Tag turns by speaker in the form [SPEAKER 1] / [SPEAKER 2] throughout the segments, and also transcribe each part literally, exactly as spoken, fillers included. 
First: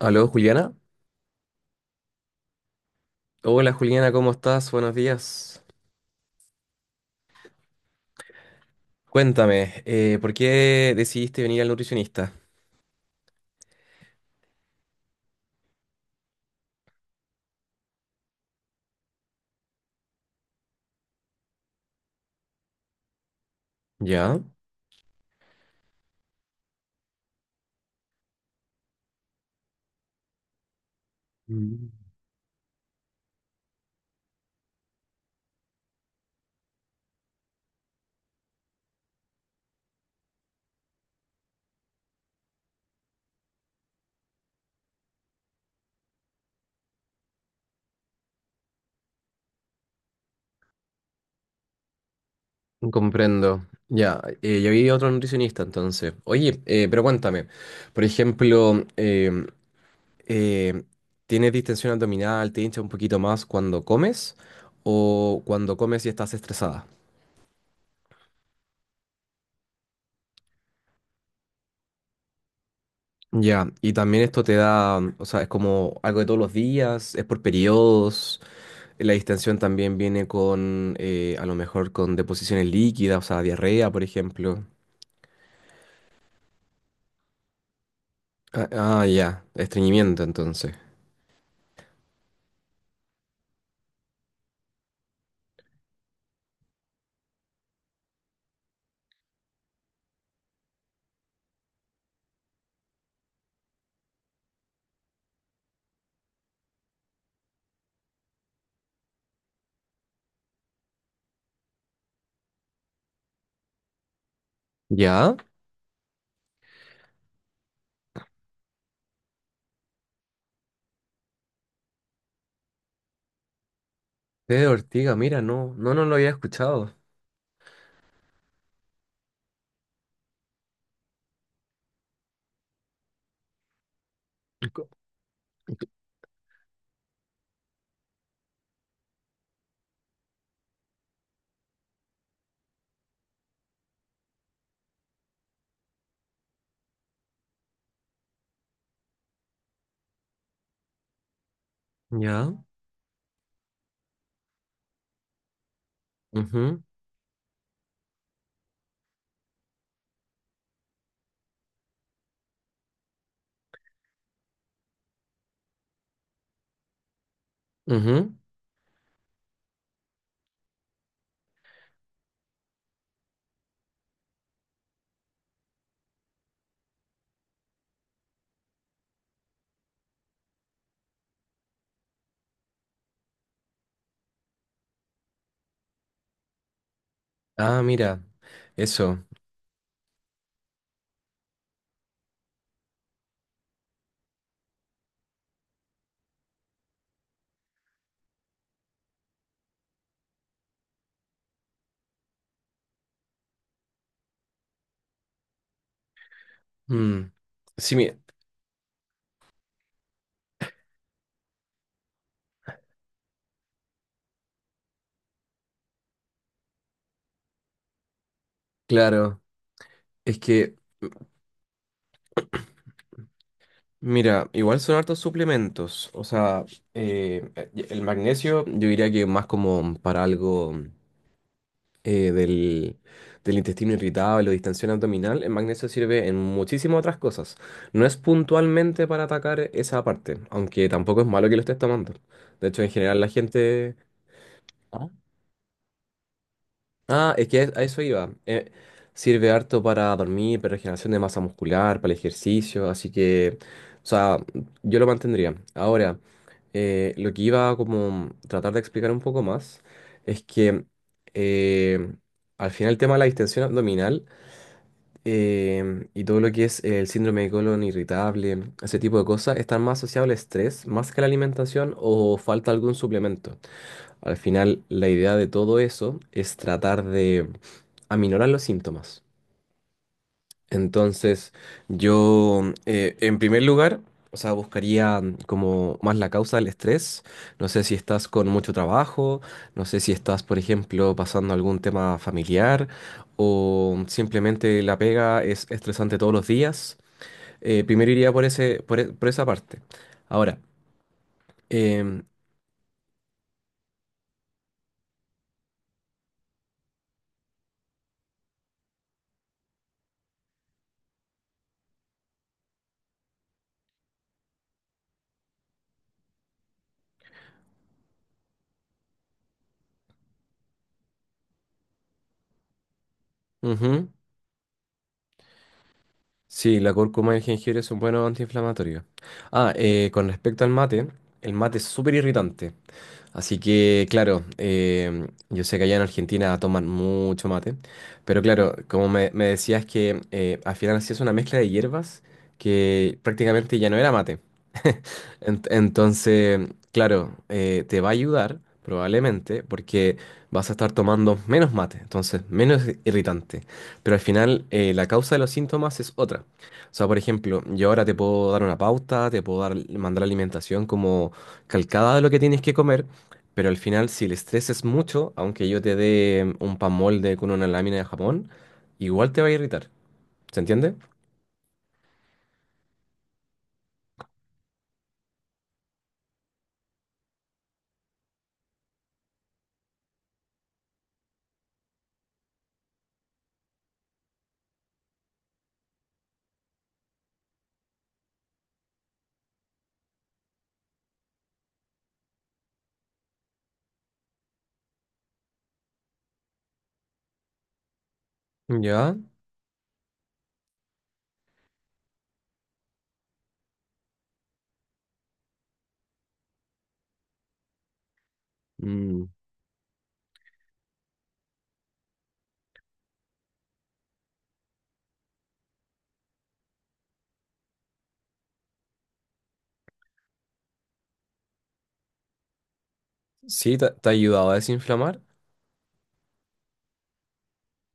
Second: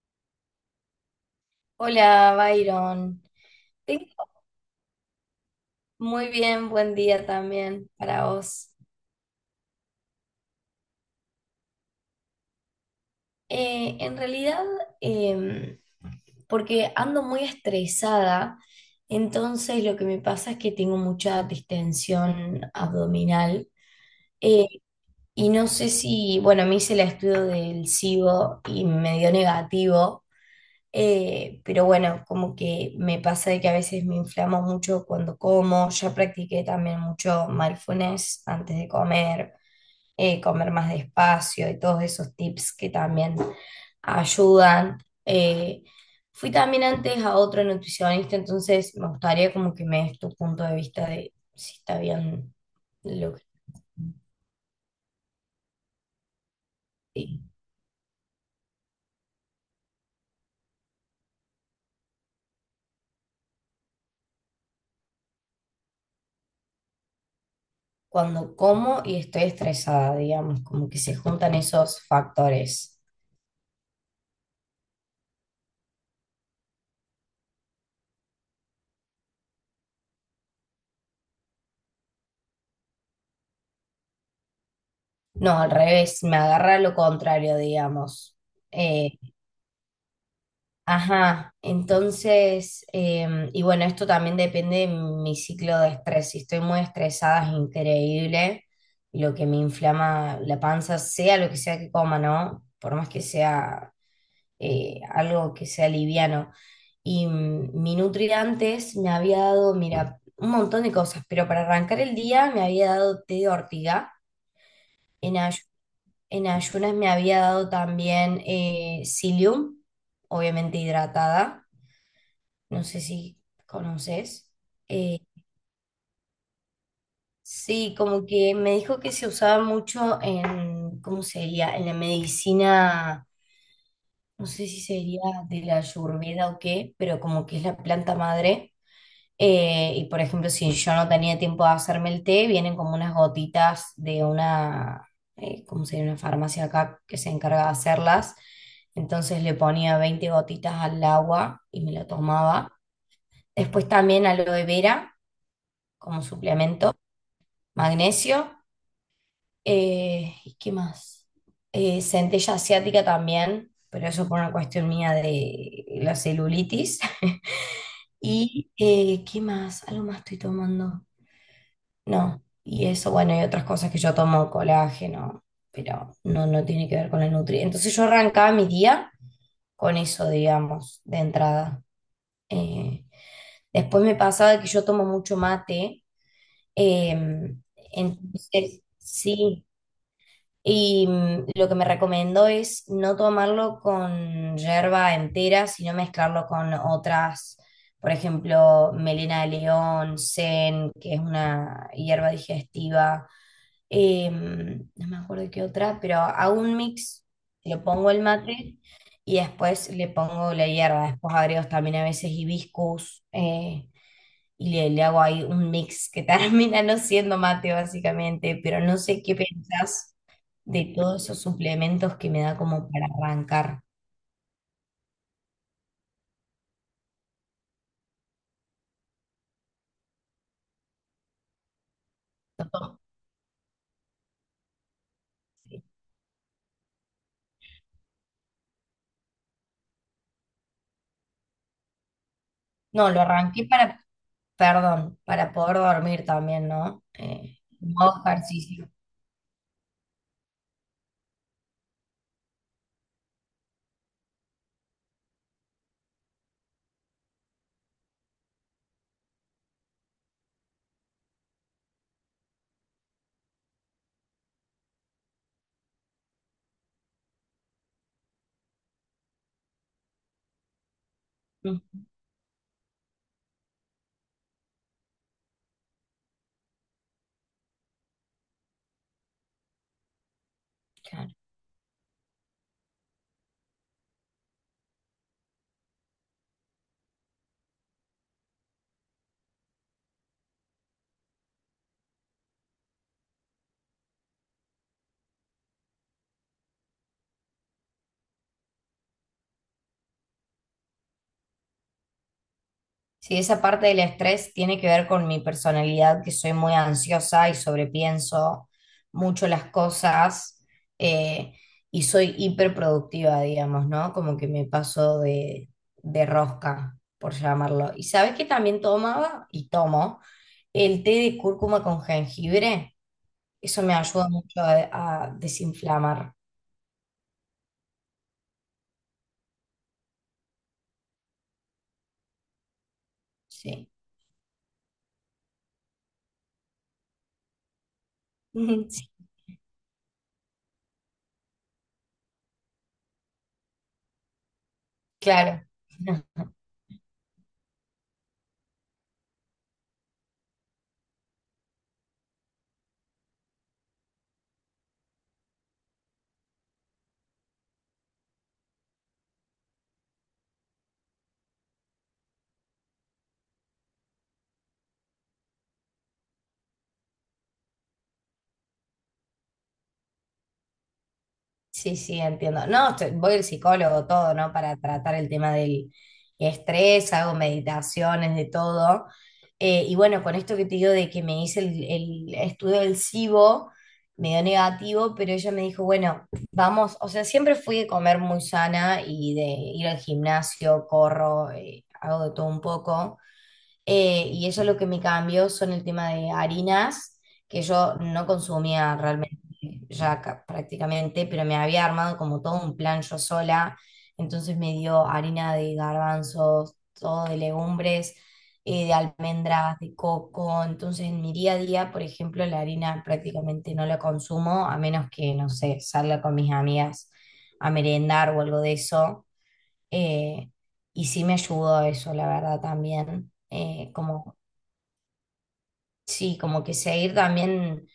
[SPEAKER 1] Aló, Juliana.
[SPEAKER 2] Hola, Byron.
[SPEAKER 1] Hola, Juliana,
[SPEAKER 2] Tengo
[SPEAKER 1] ¿cómo estás? Buenos días.
[SPEAKER 2] muy bien, buen día también para vos.
[SPEAKER 1] Cuéntame, eh, ¿por qué decidiste venir al nutricionista?
[SPEAKER 2] Eh, en realidad, em, porque ando muy estresada, entonces lo que me pasa es que tengo mucha distensión abdominal,
[SPEAKER 1] Ya.
[SPEAKER 2] eh, y no sé si, bueno, me hice el estudio del SIBO y me dio negativo. Eh, pero
[SPEAKER 1] Mm.
[SPEAKER 2] bueno, como que me pasa de que a veces me inflamo mucho cuando como. Ya practiqué también mucho mindfulness antes de comer, eh, comer más despacio y todos esos tips que también ayudan. Eh, Fui también antes a otro nutricionista, entonces me gustaría como que me des tu punto de vista de si está bien lo que...
[SPEAKER 1] Comprendo. Ya, eh, yo vi otro nutricionista entonces. Oye, eh, pero
[SPEAKER 2] sí.
[SPEAKER 1] cuéntame, por ejemplo, em, eh, ¿tienes distensión abdominal? ¿Te hincha un poquito más cuando comes? ¿O cuando comes y estás estresada?
[SPEAKER 2] Cuando como y estoy estresada, digamos, como que se juntan esos factores.
[SPEAKER 1] Ya, y también esto te da, o sea, es como algo de todos los días, es por periodos. La distensión también viene con, eh, a lo mejor, con deposiciones líquidas, o sea, diarrea, por ejemplo.
[SPEAKER 2] No, al revés, me agarra lo contrario, digamos.
[SPEAKER 1] Ah, ah,
[SPEAKER 2] Eh,
[SPEAKER 1] ya, estreñimiento entonces.
[SPEAKER 2] ajá, entonces, eh, y bueno, esto también depende de mi ciclo de estrés. Si estoy muy estresada, es increíble lo que me inflama la panza, sea lo que sea que coma, ¿no? Por más que sea eh, algo que sea liviano. Y mm, mi Nutri antes me había dado, mira, un montón de cosas, pero para arrancar el día me había dado té de ortiga
[SPEAKER 1] ¿Ya?
[SPEAKER 2] en ayunas. En ayunas me había dado también eh, psyllium, obviamente hidratada. No sé si conoces.
[SPEAKER 1] Té de ortiga,
[SPEAKER 2] Eh,
[SPEAKER 1] mira, no, no, no lo había escuchado.
[SPEAKER 2] sí, como que me dijo que se usaba mucho en, ¿cómo sería? En la medicina, no sé si
[SPEAKER 1] Co-
[SPEAKER 2] sería de la
[SPEAKER 1] co-
[SPEAKER 2] ayurveda o qué, pero como que es la planta madre. Eh, y por ejemplo, si yo no tenía tiempo de hacerme el té, vienen como unas gotitas de una, eh, ¿cómo se Una farmacia acá que se encarga de hacerlas. Entonces le ponía veinte gotitas al agua y me lo
[SPEAKER 1] ¿Ya?
[SPEAKER 2] tomaba. Después también aloe vera como
[SPEAKER 1] Ujú,
[SPEAKER 2] suplemento, magnesio. Eh, ¿y qué más? Eh, Centella asiática también, pero eso por una cuestión mía de la celulitis.
[SPEAKER 1] ujú.
[SPEAKER 2] ¿Y eh, qué más? Algo más estoy tomando. No, y eso, bueno, y otras cosas que yo tomo, colágeno, pero no, no tiene que ver con la nutri. Entonces yo arrancaba mi día con eso, digamos, de entrada. Eh, Después me pasaba que yo tomo mucho mate, eh,
[SPEAKER 1] Ah, mira,
[SPEAKER 2] entonces
[SPEAKER 1] eso.
[SPEAKER 2] sí, y mm, lo que me recomendó es no tomarlo con yerba entera, sino mezclarlo con otras, por ejemplo, melena de león, sen, que es una hierba digestiva, eh, no me acuerdo qué otra, pero hago un mix,
[SPEAKER 1] Mm.
[SPEAKER 2] le
[SPEAKER 1] Sí,
[SPEAKER 2] pongo
[SPEAKER 1] mi-
[SPEAKER 2] el mate y después le pongo la hierba, después agrego también a veces hibiscus, eh, y le, le hago ahí un mix que termina no siendo mate básicamente, pero no sé qué
[SPEAKER 1] claro,
[SPEAKER 2] pensás
[SPEAKER 1] es que,
[SPEAKER 2] de todos esos suplementos que me da como para arrancar.
[SPEAKER 1] mira, igual son hartos suplementos, o sea, eh, eh, el magnesio yo diría que más como para algo... eh, del, del intestino irritable o distensión abdominal, el magnesio sirve en muchísimas otras cosas. No es puntualmente para atacar esa parte, aunque tampoco es malo que lo estés tomando. De hecho, en
[SPEAKER 2] No,
[SPEAKER 1] general
[SPEAKER 2] lo
[SPEAKER 1] la
[SPEAKER 2] arranqué
[SPEAKER 1] gente...
[SPEAKER 2] para,
[SPEAKER 1] ¿Ah?
[SPEAKER 2] perdón, para poder dormir también, ¿no?
[SPEAKER 1] Ah, es
[SPEAKER 2] Eh,
[SPEAKER 1] que a eso
[SPEAKER 2] modo
[SPEAKER 1] iba. Eh,
[SPEAKER 2] ejercicio.
[SPEAKER 1] sirve harto para dormir, para regeneración de masa muscular, para el ejercicio, así que, o sea, yo lo mantendría. Ahora, eh, lo que iba a como tratar de explicar un poco más es que eh, al final el tema de la distensión abdominal em, y todo lo que es el síndrome de colon irritable, ese tipo de cosas, están más asociados al estrés, más que a la
[SPEAKER 2] Ujú,
[SPEAKER 1] alimentación o falta algún suplemento. Al final, la idea de todo eso es tratar de aminorar los síntomas.
[SPEAKER 2] claro.
[SPEAKER 1] Entonces, yo, eh, en primer lugar, o sea, buscaría mm, como más la causa del estrés. No sé si estás con mucho trabajo, no sé si estás, por ejemplo, pasando algún tema familiar o simplemente la pega es estresante todos los días. Eh, primero iría por ese, por, e- por esa parte. Ahora, em,
[SPEAKER 2] Sí, esa parte del estrés tiene que ver con mi personalidad, que soy muy ansiosa y sobrepienso mucho las cosas, eh, y soy hiperproductiva, digamos, ¿no? Como que me paso de, de rosca, por llamarlo. ¿Y sabes que también tomaba? Y tomo el té de cúrcuma con jengibre. Eso me
[SPEAKER 1] ujú,
[SPEAKER 2] ayuda mucho a, a desinflamar.
[SPEAKER 1] sí, la cúrcuma y el jengibre son buenos antiinflamatorios. Ah, eh, con respecto al mate, el mate es súper irritante. Así
[SPEAKER 2] Sí,
[SPEAKER 1] que, claro, em, yo sé que allá en Argentina toman mucho mate, pero claro, como
[SPEAKER 2] sí,
[SPEAKER 1] me, me decías que eh, al final hacías una mezcla de hierbas que prácticamente ya no era mate.
[SPEAKER 2] claro.
[SPEAKER 1] Ent- Entonces, claro, eh, te va a ayudar probablemente porque vas a estar tomando menos mate, entonces menos irritante. Pero al final eh, la causa de los síntomas es otra. O sea, por ejemplo, yo ahora te puedo dar una pauta, te puedo dar, mandar alimentación como calcada de lo que tienes que comer, pero al final si el estrés es mucho, aunque yo te dé un pan molde con una lámina de jamón, igual te va a irritar. ¿Se entiende?
[SPEAKER 2] Sí, sí, entiendo. No, estoy- voy al psicólogo todo, ¿no? Para tratar el tema del estrés, hago meditaciones, de todo. Eh, y bueno, con esto que te digo de que me hice el, el estudio del SIBO, me dio negativo, pero ella me dijo, bueno, vamos, o sea, siempre fui de comer muy sana y de ir al gimnasio, corro, eh, hago de todo un poco. Eh, y eso lo que me cambió son el tema de harinas, que yo no consumía
[SPEAKER 1] Ya.
[SPEAKER 2] realmente ya ca- prácticamente, pero me había armado como todo un plan yo sola. Entonces me dio harina de garbanzos, todo de legumbres, eh, de
[SPEAKER 1] Mm.
[SPEAKER 2] almendras, de coco. Entonces en mi día a día, por ejemplo, la harina prácticamente no la consumo, a menos que, no sé, salga con mis amigas a merendar o algo de eso. Eh, y sí me ayudó eso, la verdad, también.
[SPEAKER 1] Sí, te
[SPEAKER 2] Eh,
[SPEAKER 1] te ha
[SPEAKER 2] como,
[SPEAKER 1] ayudado a desinflamar.
[SPEAKER 2] sí, como que seguir también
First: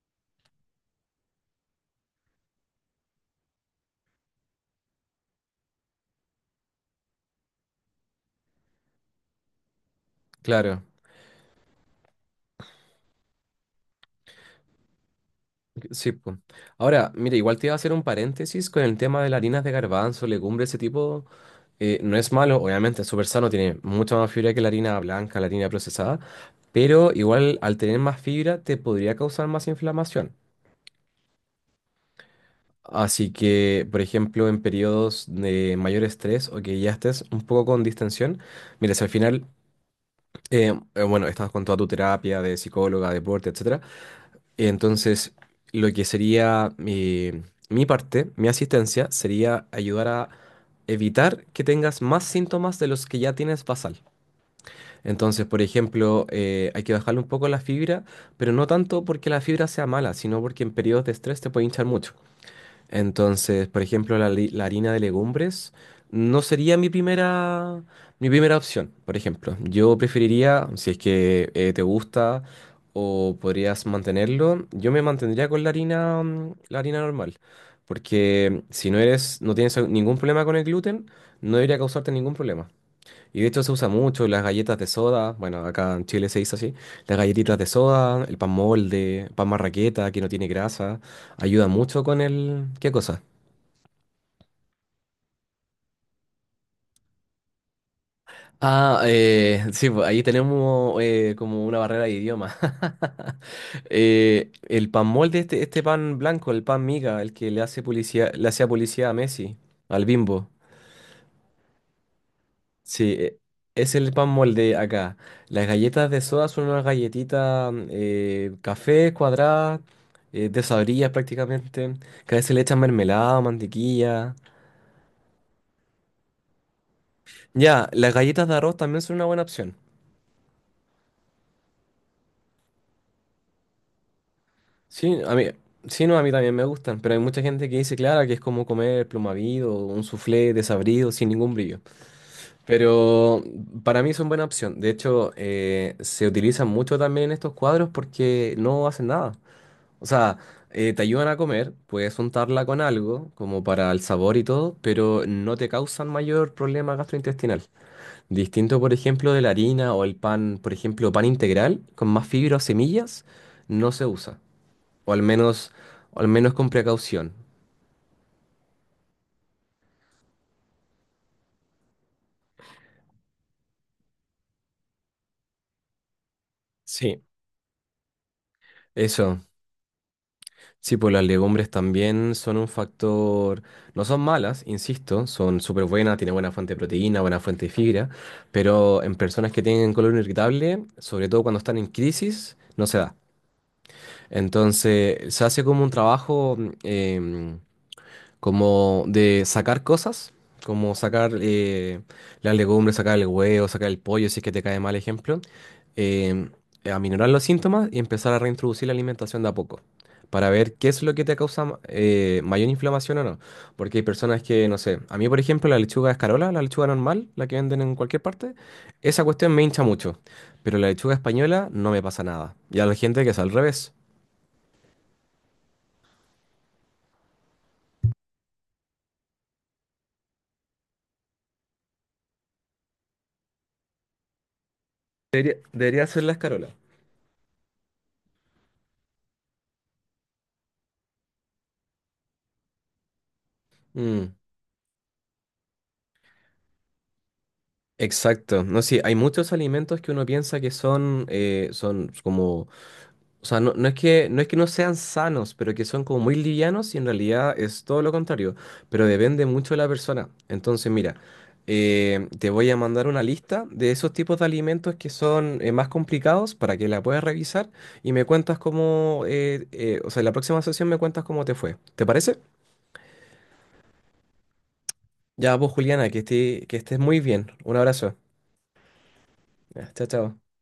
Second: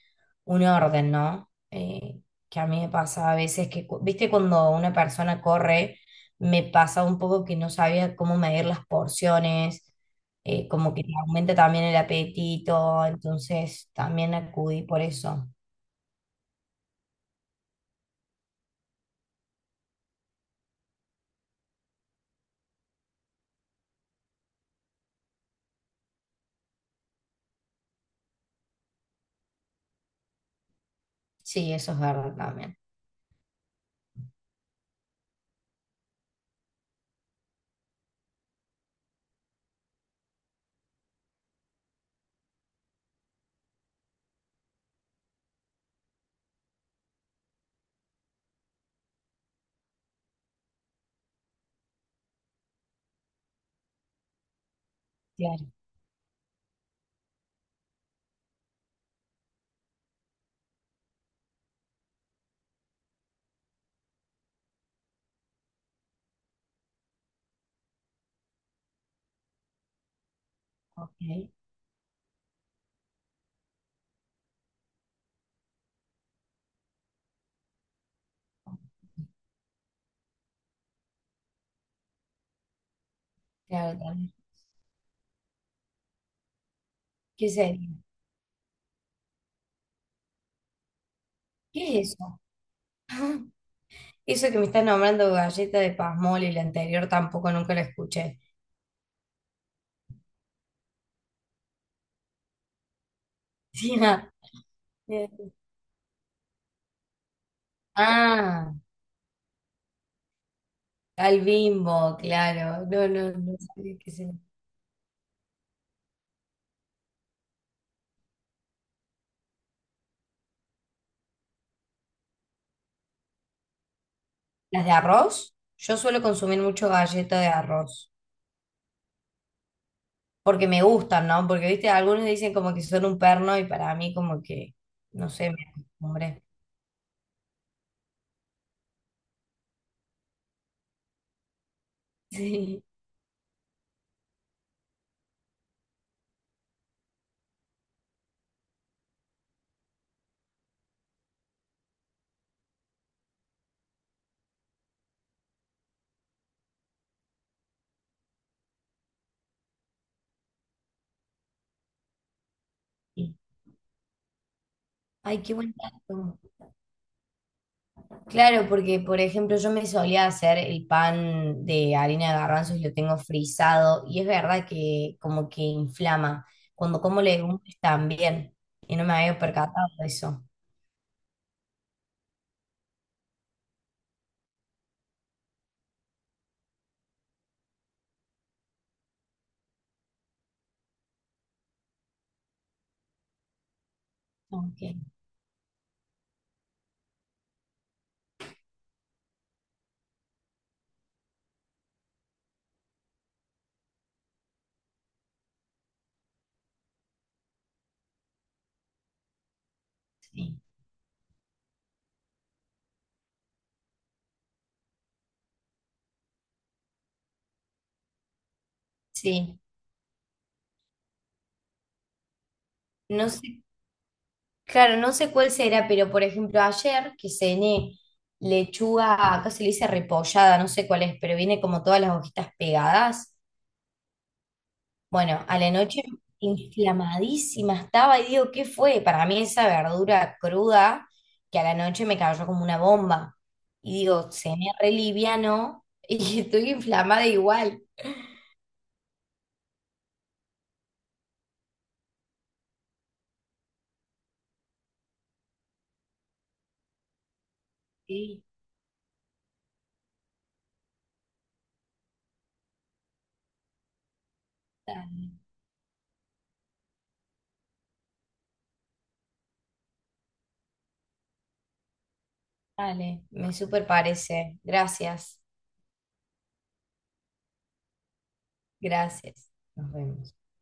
[SPEAKER 2] un orden, ¿no? Eh, que a mí me pasa a veces que, cu- viste, cuando una persona corre, me pasa un poco que no sabía cómo medir las porciones, eh,
[SPEAKER 1] Claro.
[SPEAKER 2] como que te aumenta también el apetito, entonces también acudí por eso.
[SPEAKER 1] Sí, pues. Ahora, mira, igual te iba a hacer un paréntesis con el tema de las harinas de garbanzo, legumbre, ese tipo. eh, no es malo, obviamente, es súper sano, tiene mucha más fibra que la harina blanca, la harina procesada, pero igual al tener más fibra te podría causar más inflamación.
[SPEAKER 2] Sí, eso es verdad también.
[SPEAKER 1] Así que, por ejemplo, en periodos de mayor estrés o que ya estés un poco con distensión, mira, si al final, eh, eh, bueno, estás con toda tu terapia de psicóloga, deporte, etcétera. Entonces, lo que sería mi, mi parte, mi asistencia, sería ayudar a evitar que tengas más síntomas de los que ya tienes basal. Entonces, por
[SPEAKER 2] Claro,
[SPEAKER 1] ejemplo, eh, hay que bajarle un poco la fibra, pero no tanto porque la fibra sea mala, sino porque en periodos de estrés te puede hinchar mucho. Entonces, por ejemplo, la, li- la harina de legumbres no sería mi primera, mi primera opción, por ejemplo. Yo preferiría, si es
[SPEAKER 2] ok.
[SPEAKER 1] que eh, te gusta o podrías mantenerlo, yo me mantendría con la harina, mm, la harina normal. Porque si no eres, no tienes ningún problema con el gluten, no debería causarte ningún problema. Y de hecho se usa
[SPEAKER 2] Claro,
[SPEAKER 1] mucho
[SPEAKER 2] también.
[SPEAKER 1] las galletas de soda, bueno, acá en Chile se dice así, las
[SPEAKER 2] ¿Qué
[SPEAKER 1] galletitas de
[SPEAKER 2] sería?
[SPEAKER 1] soda, el pan molde, pan marraqueta que no tiene grasa, ayuda
[SPEAKER 2] ¿Qué
[SPEAKER 1] mucho
[SPEAKER 2] es
[SPEAKER 1] con
[SPEAKER 2] eso?
[SPEAKER 1] el... ¿Qué cosa?
[SPEAKER 2] Eso que me estás nombrando galleta de pasmol y la anterior tampoco nunca la escuché.
[SPEAKER 1] Ah, eh, sí, pues ahí tenemos eh, como una barrera de idioma.
[SPEAKER 2] Sí, ah,
[SPEAKER 1] Eh, el pan
[SPEAKER 2] eh,
[SPEAKER 1] molde, este, este pan blanco, el pan miga, el que le hace publicidad, le hacía
[SPEAKER 2] ah,
[SPEAKER 1] publicidad a Messi, al Bimbo.
[SPEAKER 2] al Bimbo, claro. No,
[SPEAKER 1] Sí,
[SPEAKER 2] no,
[SPEAKER 1] e-
[SPEAKER 2] no
[SPEAKER 1] es
[SPEAKER 2] sabía
[SPEAKER 1] el
[SPEAKER 2] qué
[SPEAKER 1] pan
[SPEAKER 2] se-
[SPEAKER 1] molde acá. Las galletas de soda son unas galletitas mm, eh, café cuadradas, eh, desabridas prácticamente, que a veces le echan mermelada o mantequilla.
[SPEAKER 2] ¿Las de arroz? Yo suelo consumir mucho galleta de
[SPEAKER 1] Ya,
[SPEAKER 2] arroz.
[SPEAKER 1] las galletas de arroz también son una buena opción.
[SPEAKER 2] Porque me gustan, ¿no? Porque, viste, algunos dicen como que son un perno y para mí como que,
[SPEAKER 1] Sí,
[SPEAKER 2] no
[SPEAKER 1] a mí,
[SPEAKER 2] sé, me
[SPEAKER 1] sí, no, a mí
[SPEAKER 2] acostumbré.
[SPEAKER 1] también me gustan, pero hay mucha gente que dice, claro, que es como comer plumavido, un soufflé desabrido, sin ningún brillo. Pero mm, para mí son buena opción. De hecho, eh, se utilizan mucho también en estos cuadros porque no hacen nada. O sea, eh, te ayudan a comer, puedes untarla con algo, como para el sabor y todo, pero no te causan mayor problema gastrointestinal. Distinto, por ejemplo, de la harina o el pan, por ejemplo, pan integral con más fibra o semillas,
[SPEAKER 2] Sí.
[SPEAKER 1] no se usa. O al
[SPEAKER 2] Ay, qué
[SPEAKER 1] menos,
[SPEAKER 2] buen
[SPEAKER 1] o al
[SPEAKER 2] dato.
[SPEAKER 1] menos con precaución.
[SPEAKER 2] Claro, porque por ejemplo yo me solía hacer el pan de harina de garbanzos y lo tengo frisado y es verdad que como que inflama. Cuando como
[SPEAKER 1] Sí.
[SPEAKER 2] legumbres también y no me había
[SPEAKER 1] Eso.
[SPEAKER 2] percatado de eso.
[SPEAKER 1] Sí, pues las legumbres también son un factor, no son malas, insisto, son súper buenas, tienen buena fuente de proteína, buena fuente de fibra, pero en personas que tienen colon irritable, sobre todo cuando están en crisis, no se da.
[SPEAKER 2] Ok,
[SPEAKER 1] Entonces, se hace como un trabajo em, como de sacar cosas, como sacar eh, las legumbres, sacar el huevo, sacar el pollo, si es que te cae mal ejemplo, eh, aminorar los síntomas y empezar a reintroducir la alimentación de a poco. Para
[SPEAKER 2] sí.
[SPEAKER 1] ver qué es lo que te causa ma- eh, mayor inflamación o no. Porque hay personas que, no sé, a mí por ejemplo la lechuga escarola, la lechuga normal, la que venden en cualquier parte, esa cuestión
[SPEAKER 2] Sí,
[SPEAKER 1] me hincha mucho. Pero la lechuga española no me pasa nada. Y a la gente que
[SPEAKER 2] no
[SPEAKER 1] es al
[SPEAKER 2] sé,
[SPEAKER 1] revés.
[SPEAKER 2] claro, no sé cuál será, pero por ejemplo ayer que cené lechuga, acá se le dice repollada, no sé cuál es, pero viene como todas las hojitas pegadas. Bueno,
[SPEAKER 1] Debería,
[SPEAKER 2] a la noche
[SPEAKER 1] debería ser la escarola.
[SPEAKER 2] inflamadísima estaba y digo, ¿qué fue? Para mí esa verdura cruda que a la noche me cayó como una bomba. Y digo,
[SPEAKER 1] Mm.
[SPEAKER 2] cené re liviano y estoy inflamada igual.
[SPEAKER 1] Exacto, no sí, hay muchos alimentos que uno piensa que son, eh, son como, o sea, no, no es que, no es que no sean sanos, pero que son como muy livianos y en realidad es todo lo
[SPEAKER 2] Sí,
[SPEAKER 1] contrario, pero depende mucho de la persona. Entonces, mira, eh, te voy a mandar una lista de esos tipos de alimentos que
[SPEAKER 2] dale,
[SPEAKER 1] son eh, más complicados para que la puedas revisar y me cuentas cómo, eh, eh, o sea, en la próxima sesión me cuentas cómo te fue. ¿Te parece?
[SPEAKER 2] dale, me super parece. Gracias,
[SPEAKER 1] Ya vos, Juliana, que esté, que estés muy bien. Un abrazo.
[SPEAKER 2] gracias.
[SPEAKER 1] Ya,
[SPEAKER 2] Nos
[SPEAKER 1] chao,
[SPEAKER 2] vemos.
[SPEAKER 1] chao.